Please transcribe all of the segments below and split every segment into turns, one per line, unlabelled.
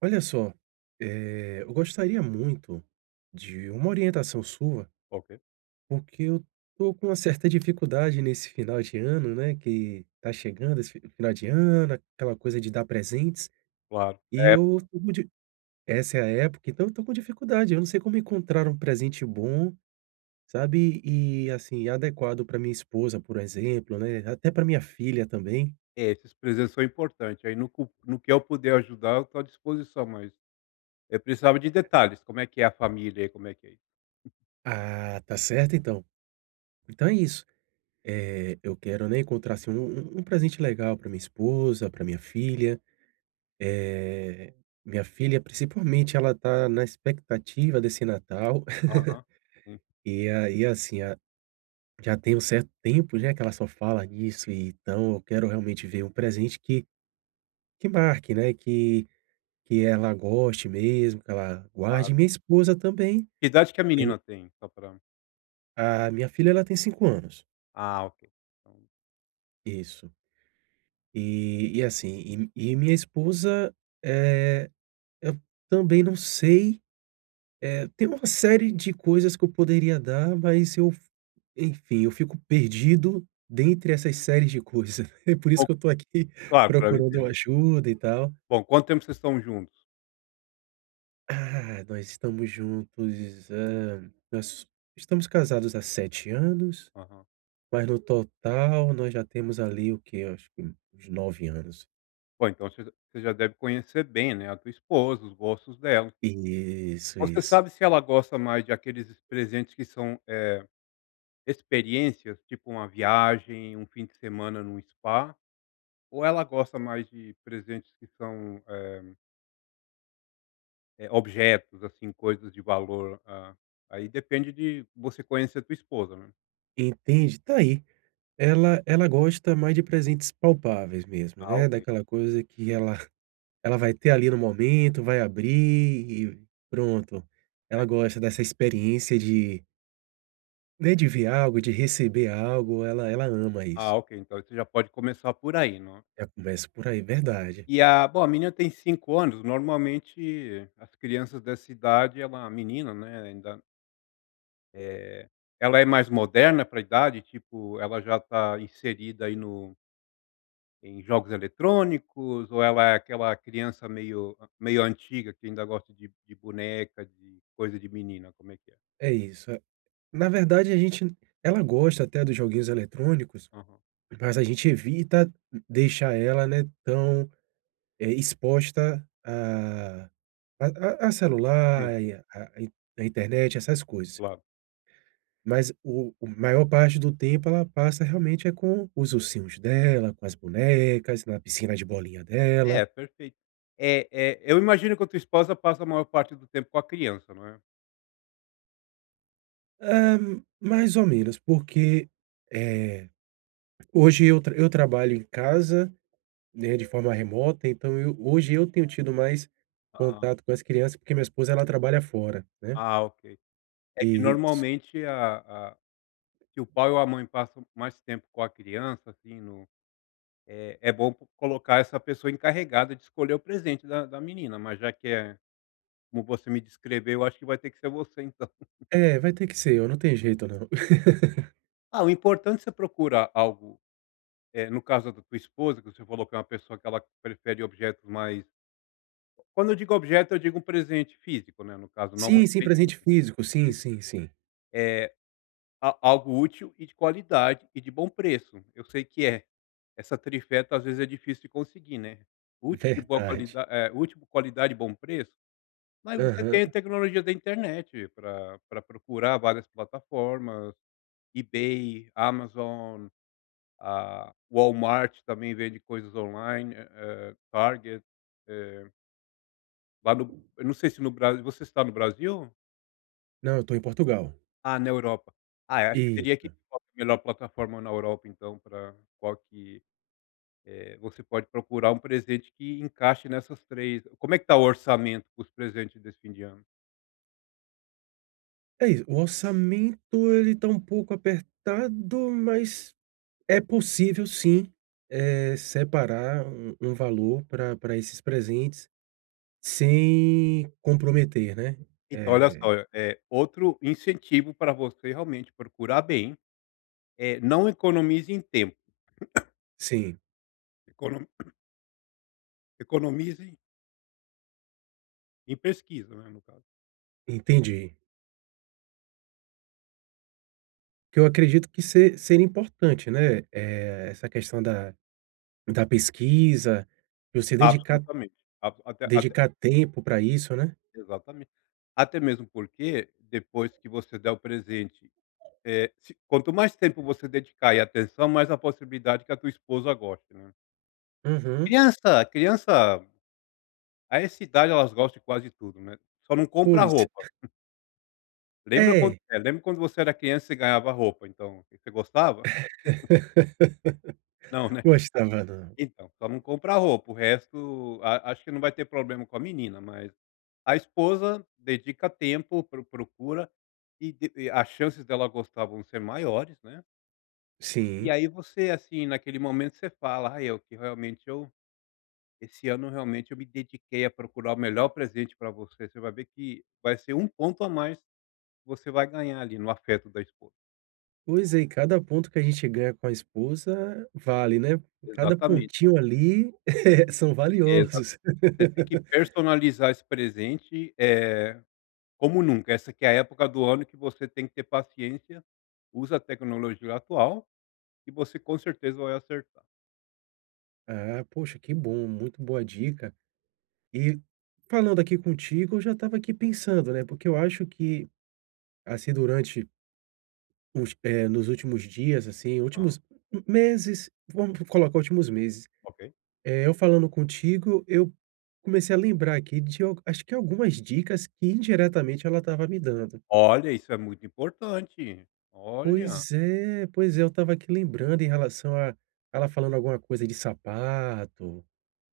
Olha só, eh, eu gostaria muito de uma orientação sua
Ok.
porque eu estou com uma certa dificuldade nesse final de ano, né, que tá chegando esse final de ano, aquela coisa de dar presentes
Claro,
e
é
eu
pra
estou com di essa é a época. Então eu estou com dificuldade. Eu não sei como encontrar um presente bom, sabe, e, assim, adequado para minha esposa, por exemplo, né, até pra minha filha também.
É, esses presentes são importantes, aí no cu no que eu puder ajudar, eu estou à disposição, mas, eh, precisava de detalhes. Como é que é a família aí? Como é que é aí?
Ah, tá certo então. Então é isso, eh, eu quero, né, encontrar, assim, um um um presente legal para minha esposa, pra minha filha. Eh, minha filha, principalmente, ela está na expectativa desse Natal.
Aham, sim.
E aí, assim, a já tem um certo tempo, né, que ela só fala nisso. E, então eu quero realmente ver um presente que que marque, né, que que ela goste mesmo, que ela
Claro.
guarde, e minha esposa também,
Que idade que a
eh
menina tem? Só pra
A minha filha, ela tem 5 anos.
Ah ok.
Isso. E e assim e e minha esposa, eh, eu também não sei. Eh, tem uma série de coisas que eu poderia dar, mas eu, enfim, eu fico perdido dentre essas séries de coisas. É por
O
isso que eu estou aqui
claro, claro, eu
procurando uma
entendo.
ajuda e tal.
Bom, quanto tempo vocês estão juntos?
Ah, nós estamos juntos, hã, nós estamos casados há 7 anos.
Aham.
Mas no total, nós já temos ali o que acho que uns 9 anos.
Bom, então você j você já deve conhecer bem, né, a tua esposa, os gostos dela.
Isso,
Você
isso.
sabe se ela gosta mais de aqueles presentes que são, eh, experiências tipo uma viagem, um fim de semana no spa? Ou ela gosta mais de presentes que são, eh eh, objetos assim, coisas de valor? Ah, aí depende de você conhecer a tua esposa, né.
Entendi, tá aí. Ela ela gosta mais de presentes palpáveis mesmo,
Ah,
né.
ok.
Daquela coisa que ela ela vai ter ali no momento, vai abrir e pronto. Ela
Ai
gosta dessa experiência de né, de ver algo, de receber algo, ela ela ama
Ah,
isso.
ok, então você já pode começar por aí, né.
Já começo por aí, verdade.
E a bom, a menina tem 5 anos. Normalmente, as crianças dessa idade é uma menina, né, ainda Eh, ela é mais moderna para a idade, tipo, ela já está inserida aí no em jogos eletrônicos, ou ela é aquela criança meio meio antiga, que ainda gosta de de boneca, de coisa de menina? Como é que é?
É isso, é Na verdade, a gente ela gosta até dos joguinhos eletrônicos,
Aham.
mas a gente evita deixar ela, né, tão, eh, exposta a a a a
Sim.
celular e a in a internet, essas coisas.
Claro.
Mas o o maior parte do tempo ela passa, realmente, é com os ursinhos dela, com as bonecas, na piscina de bolinha
É,
dela.
perfeito. É é, eu imagino que a tua esposa passa a maior parte do tempo com a criança, não é?
Ah, mais ou menos, porque, eh, hoje eu tra eu trabalho em casa, né, de forma remota. Então eu hoje eu tenho tido mais
Ah.
contato com as crianças, porque minha esposa ela trabalha fora, né
Ah, ok, é que
Isso.
normalmente a a que o pai ou a mãe passam mais tempo com a criança, assim, no é é bom po colocar essa pessoa encarregada de escolher o presente da da menina, mas já que é como você me descreveu. Eu acho que vai ter que ser você, então.
É, vai ter que ser eu não tem jeito, não.
Ah, o importante você procura algo é, no caso da da tua esposa, que você falou que é uma pessoa que ela prefere objetos mais Quando eu digo objeto, eu digo um presente físico, né. No caso, não uma
Sim, sim, presente
experiência
físico. Sim,
física.
sim, sim.
Eh, a algo útil e de qualidade e de bom preço. Eu sei que é essa trifeta às vezes é difícil de conseguir, né. Útil de boa
Verdade.
qualida eh, útil, qualidade e bom preço, mas você
Aham.
tem a tecnologia da internet pra pra procurar várias plataformas, eBay, Amazon, a Walmart também vende coisas online, eh, Target, eh. Lá no eu não sei se no Bras você está no Brasil?
Não, eu tô em Portugal.
Ah, na Europa. Ah, eu acho que você teria que
Isso.
[unintelligible] qual que é a melhor plataforma na Europa, então pra qual que, eh, você pode procurar um presente que encaixe nessas 3. Como é que está o orçamento com os presentes desse fim de ano?
É isso, o orçamento ele tá um pouco apertado, mas é possível sim, eh, separar um um valor pra pra esses presentes sem comprometer, né,
Então olha
eh.
só, eh, outro incentivo para você realmente procurar bem. Eh, não economize em tempo.
Sim.
Econom economize em pesquisa, né, no caso.
Entendi. Que eu acredito que se seria importante, né. Eh, essa questão da da pesquisa, pra eu se dedicar
Absolutamente abso até até
dedicar tempo pra isso, né?
Exatamente. Até mesmo porque depois que você der o presente, eh, se quanto mais tempo você dedicar e atenção, mais a possibilidade que a tua esposa goste, né.
Uhum.
Criança criança a essa idade, elas gostam de quase tudo, né, só não compra
Pois.
roupa. Lembra quando
É.
é, lembra quando você era criança e você ganhava roupa, então, você gostava? Não, né,
Gostava não.
então, só não comprar roupa, o resto a acho que não vai ter problema com a menina, mas a esposa dedica tempo, pro procura e de e as chances dela gostar vão ser maiores, né e,
Sim.
aí, você, assim, naquele momento você fala: "Ai, eu que realmente, eu esse ano, realmente, eu me dediquei a procurar o melhor presente para você.". Você vai ver que vai ser um ponto a mais que você vai ganhar, ali, no afeto da esposa.
Pois é, e cada ponto que a gente ganha com a esposa vale, né, cada
Exatamente.
pontinho, ali, são
Exato,
valiosos.
você tem que personalizar esse presente, eh, como nunca. Essa que é a época do ano que você tem que ter paciência, usa a tecnologia atual que você, com certeza, vai acertar.
Ah, poxa, que bom, muito boa dica e falando aqui contigo, eu já estava aqui pensando, né, porque eu acho que, assim, durante [unintelligible] eh, nos últimos dias, assim,
Ah.
últimos meses, vamos colocar últimos meses,
OK.
eh, eu falando contigo, eu comecei a lembrar aqui de al acho que algumas dicas que, indiretamente, ela estava me dando.
Olha, isso é muito importante. Olha.
Pois é, pois é. Eu estava aqui lembrando em relação a ela falando alguma coisa de sapato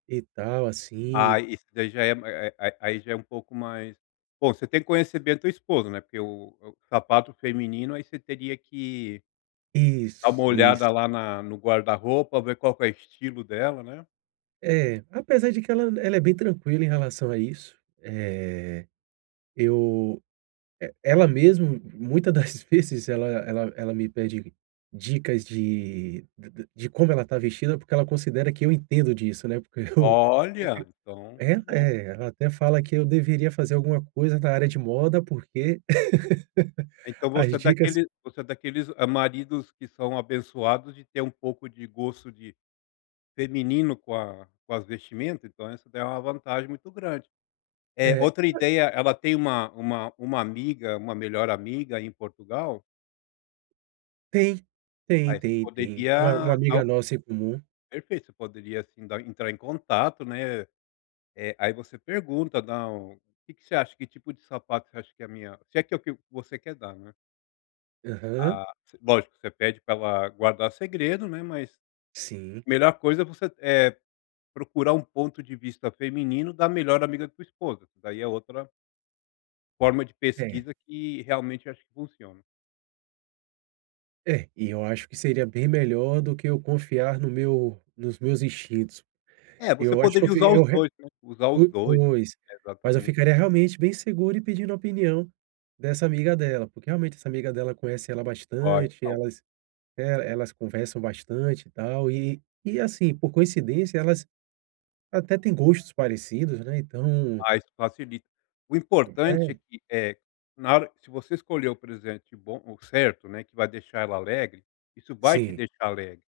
e tal,
Ah,
assim.
isso daí já é a aí aí já é um pouco mais bom, você tem que conhecer bem a tua esposa, né, porque o o sapato feminino, aí você teria que dá uma
Isso, isso.
olhada lá na no guarda-roupa, ver qual que é o estilo dela, né?
É, apesar de que ela ela é bem tranquila em relação a isso, eh, eu, eh, ela mesmo, muita das vezes ela ela ela me pede dicas de de de de como ela está vestida, porque ela considera que eu entendo disso, né. Porque eu
Olha, então,
é
que bom.
é, ela até fala que eu deveria fazer alguma coisa na área de moda, porque
Então, você
as
é
dicas
daqueles você é daqueles maridos que são abençoados de ter um pouco de gosto de feminino com a com as vestimento, então isso dá uma vantagem muito grande. É
É.
outra ideia. Ela tem uma uma uma amiga uma melhor amiga em Portugal?
Tem, tem,
Aí você
tem, tem, não, e
poderia dar
amiga
o
nossa em comum
Perfeito. Você poderia, assim, dar entrar em contato, né. Eh, aí você pergunta "Não, o que que você acha? Que tipo de sapato você acha que é a minha", se é que é o que você quer dar, né.
Aham.
Ah lógico, você pede pra ela guardar segredo, né. Mas
Sim.
melhor coisa é você, eh, procurar um ponto de vista feminino da melhor amiga da tua esposa, que daí é outra forma de
É.
pesquisa que realmente acho que funciona.
É e eu acho que seria bem melhor do que eu confiar no meu nos meus instintos.
É, você
Eu acho que eu
poderia
fiz
usar os
eu re
2, né. Usar os
o
2,
pois, mas eu
exatamente.
ficaria realmente bem seguro e pedindo a opinião dessa amiga dela, porque realmente essa amiga dela conhece ela
Ó,
bastante,
então
elas, eh, elas conversam bastante e tal e e assim, por coincidência, elas até tem gostos parecidos, né. Então
Ah, isso facilita. O
Hum,
importante é
é.
que, eh, na hora, se você escolher o presente bom ou certo, né, que vai deixar ela alegre, isso vai te
Sim.
deixar alegre.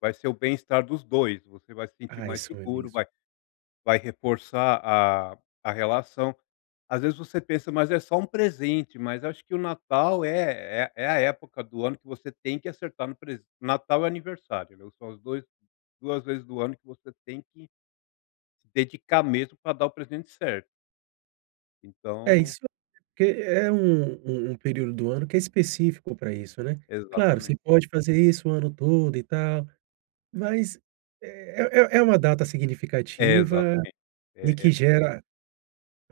Vai ser o bem-estar dos 2, você vai se sentir
Ah,
mais
isso é
seguro,
mesmo.
vai vai reforçar a a relação. Às vezes, você pensa: "Mas é só um presente", mas acho que o Natal é é é a época do ano que você tem que acertar no pres Natal e aniversário, né. São os dois duas vezes do ano que você tem que dedicar mesmo pra dar o presidente certo.
É
Então
isso porque é um um um período do ano que é específico para isso, né? Claro, você
Exatamente.
pode fazer isso o ano todo e tal, mas é é é é uma data
É
significativa
exatamente
e
é
que
é.
gera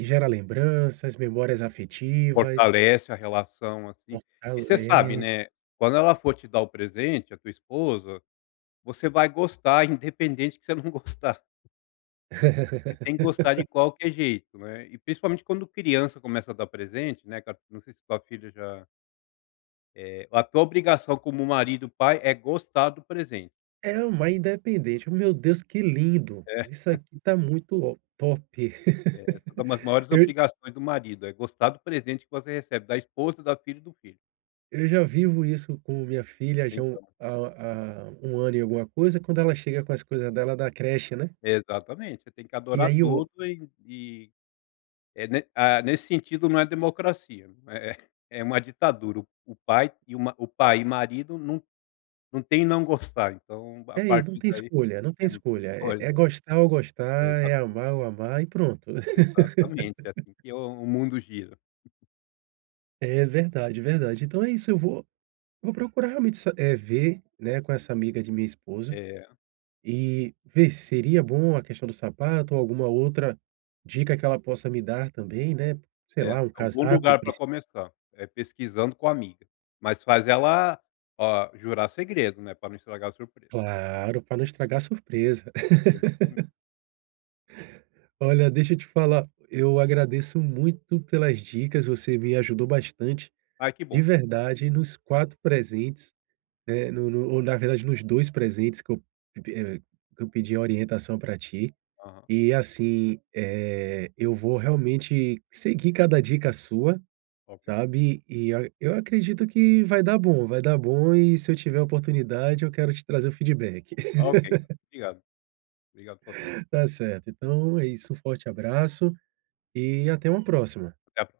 gera lembranças, memórias afetivas.
Fortalece a relação, assim, e você sabe,
Fortalece.
né. Quando ela for te dar o presente, a tua esposa, você vai gostar, independente que você não gostar. Você tem que gostar de qualquer jeito, né, e principalmente quando criança começa a dar presente, né, ca não sei se sua filha já eh, a tua obrigação como marido, pai é gostar do presente.
É uma independente meu Deus que lindo
É.
isso aqui tá muito, ó top.
É uma das maiores obrigações do marido, é gostar do presente que você recebe da esposa, da filha e do filho.
Eu já vivo isso com minha filha já há um
Então.
há há 1 ano e alguma coisa, quando ela chega com as coisas dela da creche, né?
Exatamente, você tem que
E
adorar
aí o
tudo e e é, né. Ah, nesse sentido, não é democracia, é é é uma ditadura, o o pai e o ma o pai e o marido não não tem não gostar. Então, a
É aí, não
partir
tem
daí
escolha, não tem
é
escolha, é é
[unintelligible]
gostar ou gostar, é
Exatamente.
amar ou amar e pronto.
Exatamente é assim que o o mundo gira.
É verdade, verdade. Então é isso. Eu vou vou procurar realmente sa eh, ver, né, com essa amiga de minha esposa.
É.
E ver se seria bom a questão do sapato ou alguma outra dica que ela possa me dar também, né, sei
É
lá, um
algum
casaco
lugar para
princi
começar, é pesquisando com a amiga, mas faz ela, ah, jurar segredo, né, pra não estragar a surpresa.
Claro para não estragar a surpresa.
Exatamente.
Olha, deixa eu te falar, eu agradeço muito pelas dicas. Você me ajudou bastante
Ai, que
de
bom,
verdade
que bom.
nos 4 presentes, né. No no ou, na verdade, nos 2 presentes que eu eh, que eu pedi uma orientação para ti.
Aham.
E, assim, eh, eu vou realmente seguir cada dica sua,
OK.
sabe? E a eu acredito que vai dar bom, vai dar bom. E, se eu tiver a oportunidade, eu quero te trazer o feedback.
Ok. Obrigado, obrigado [unintelligible]
Tá certo. Então é isso, um forte abraço e até uma próxima.
Até a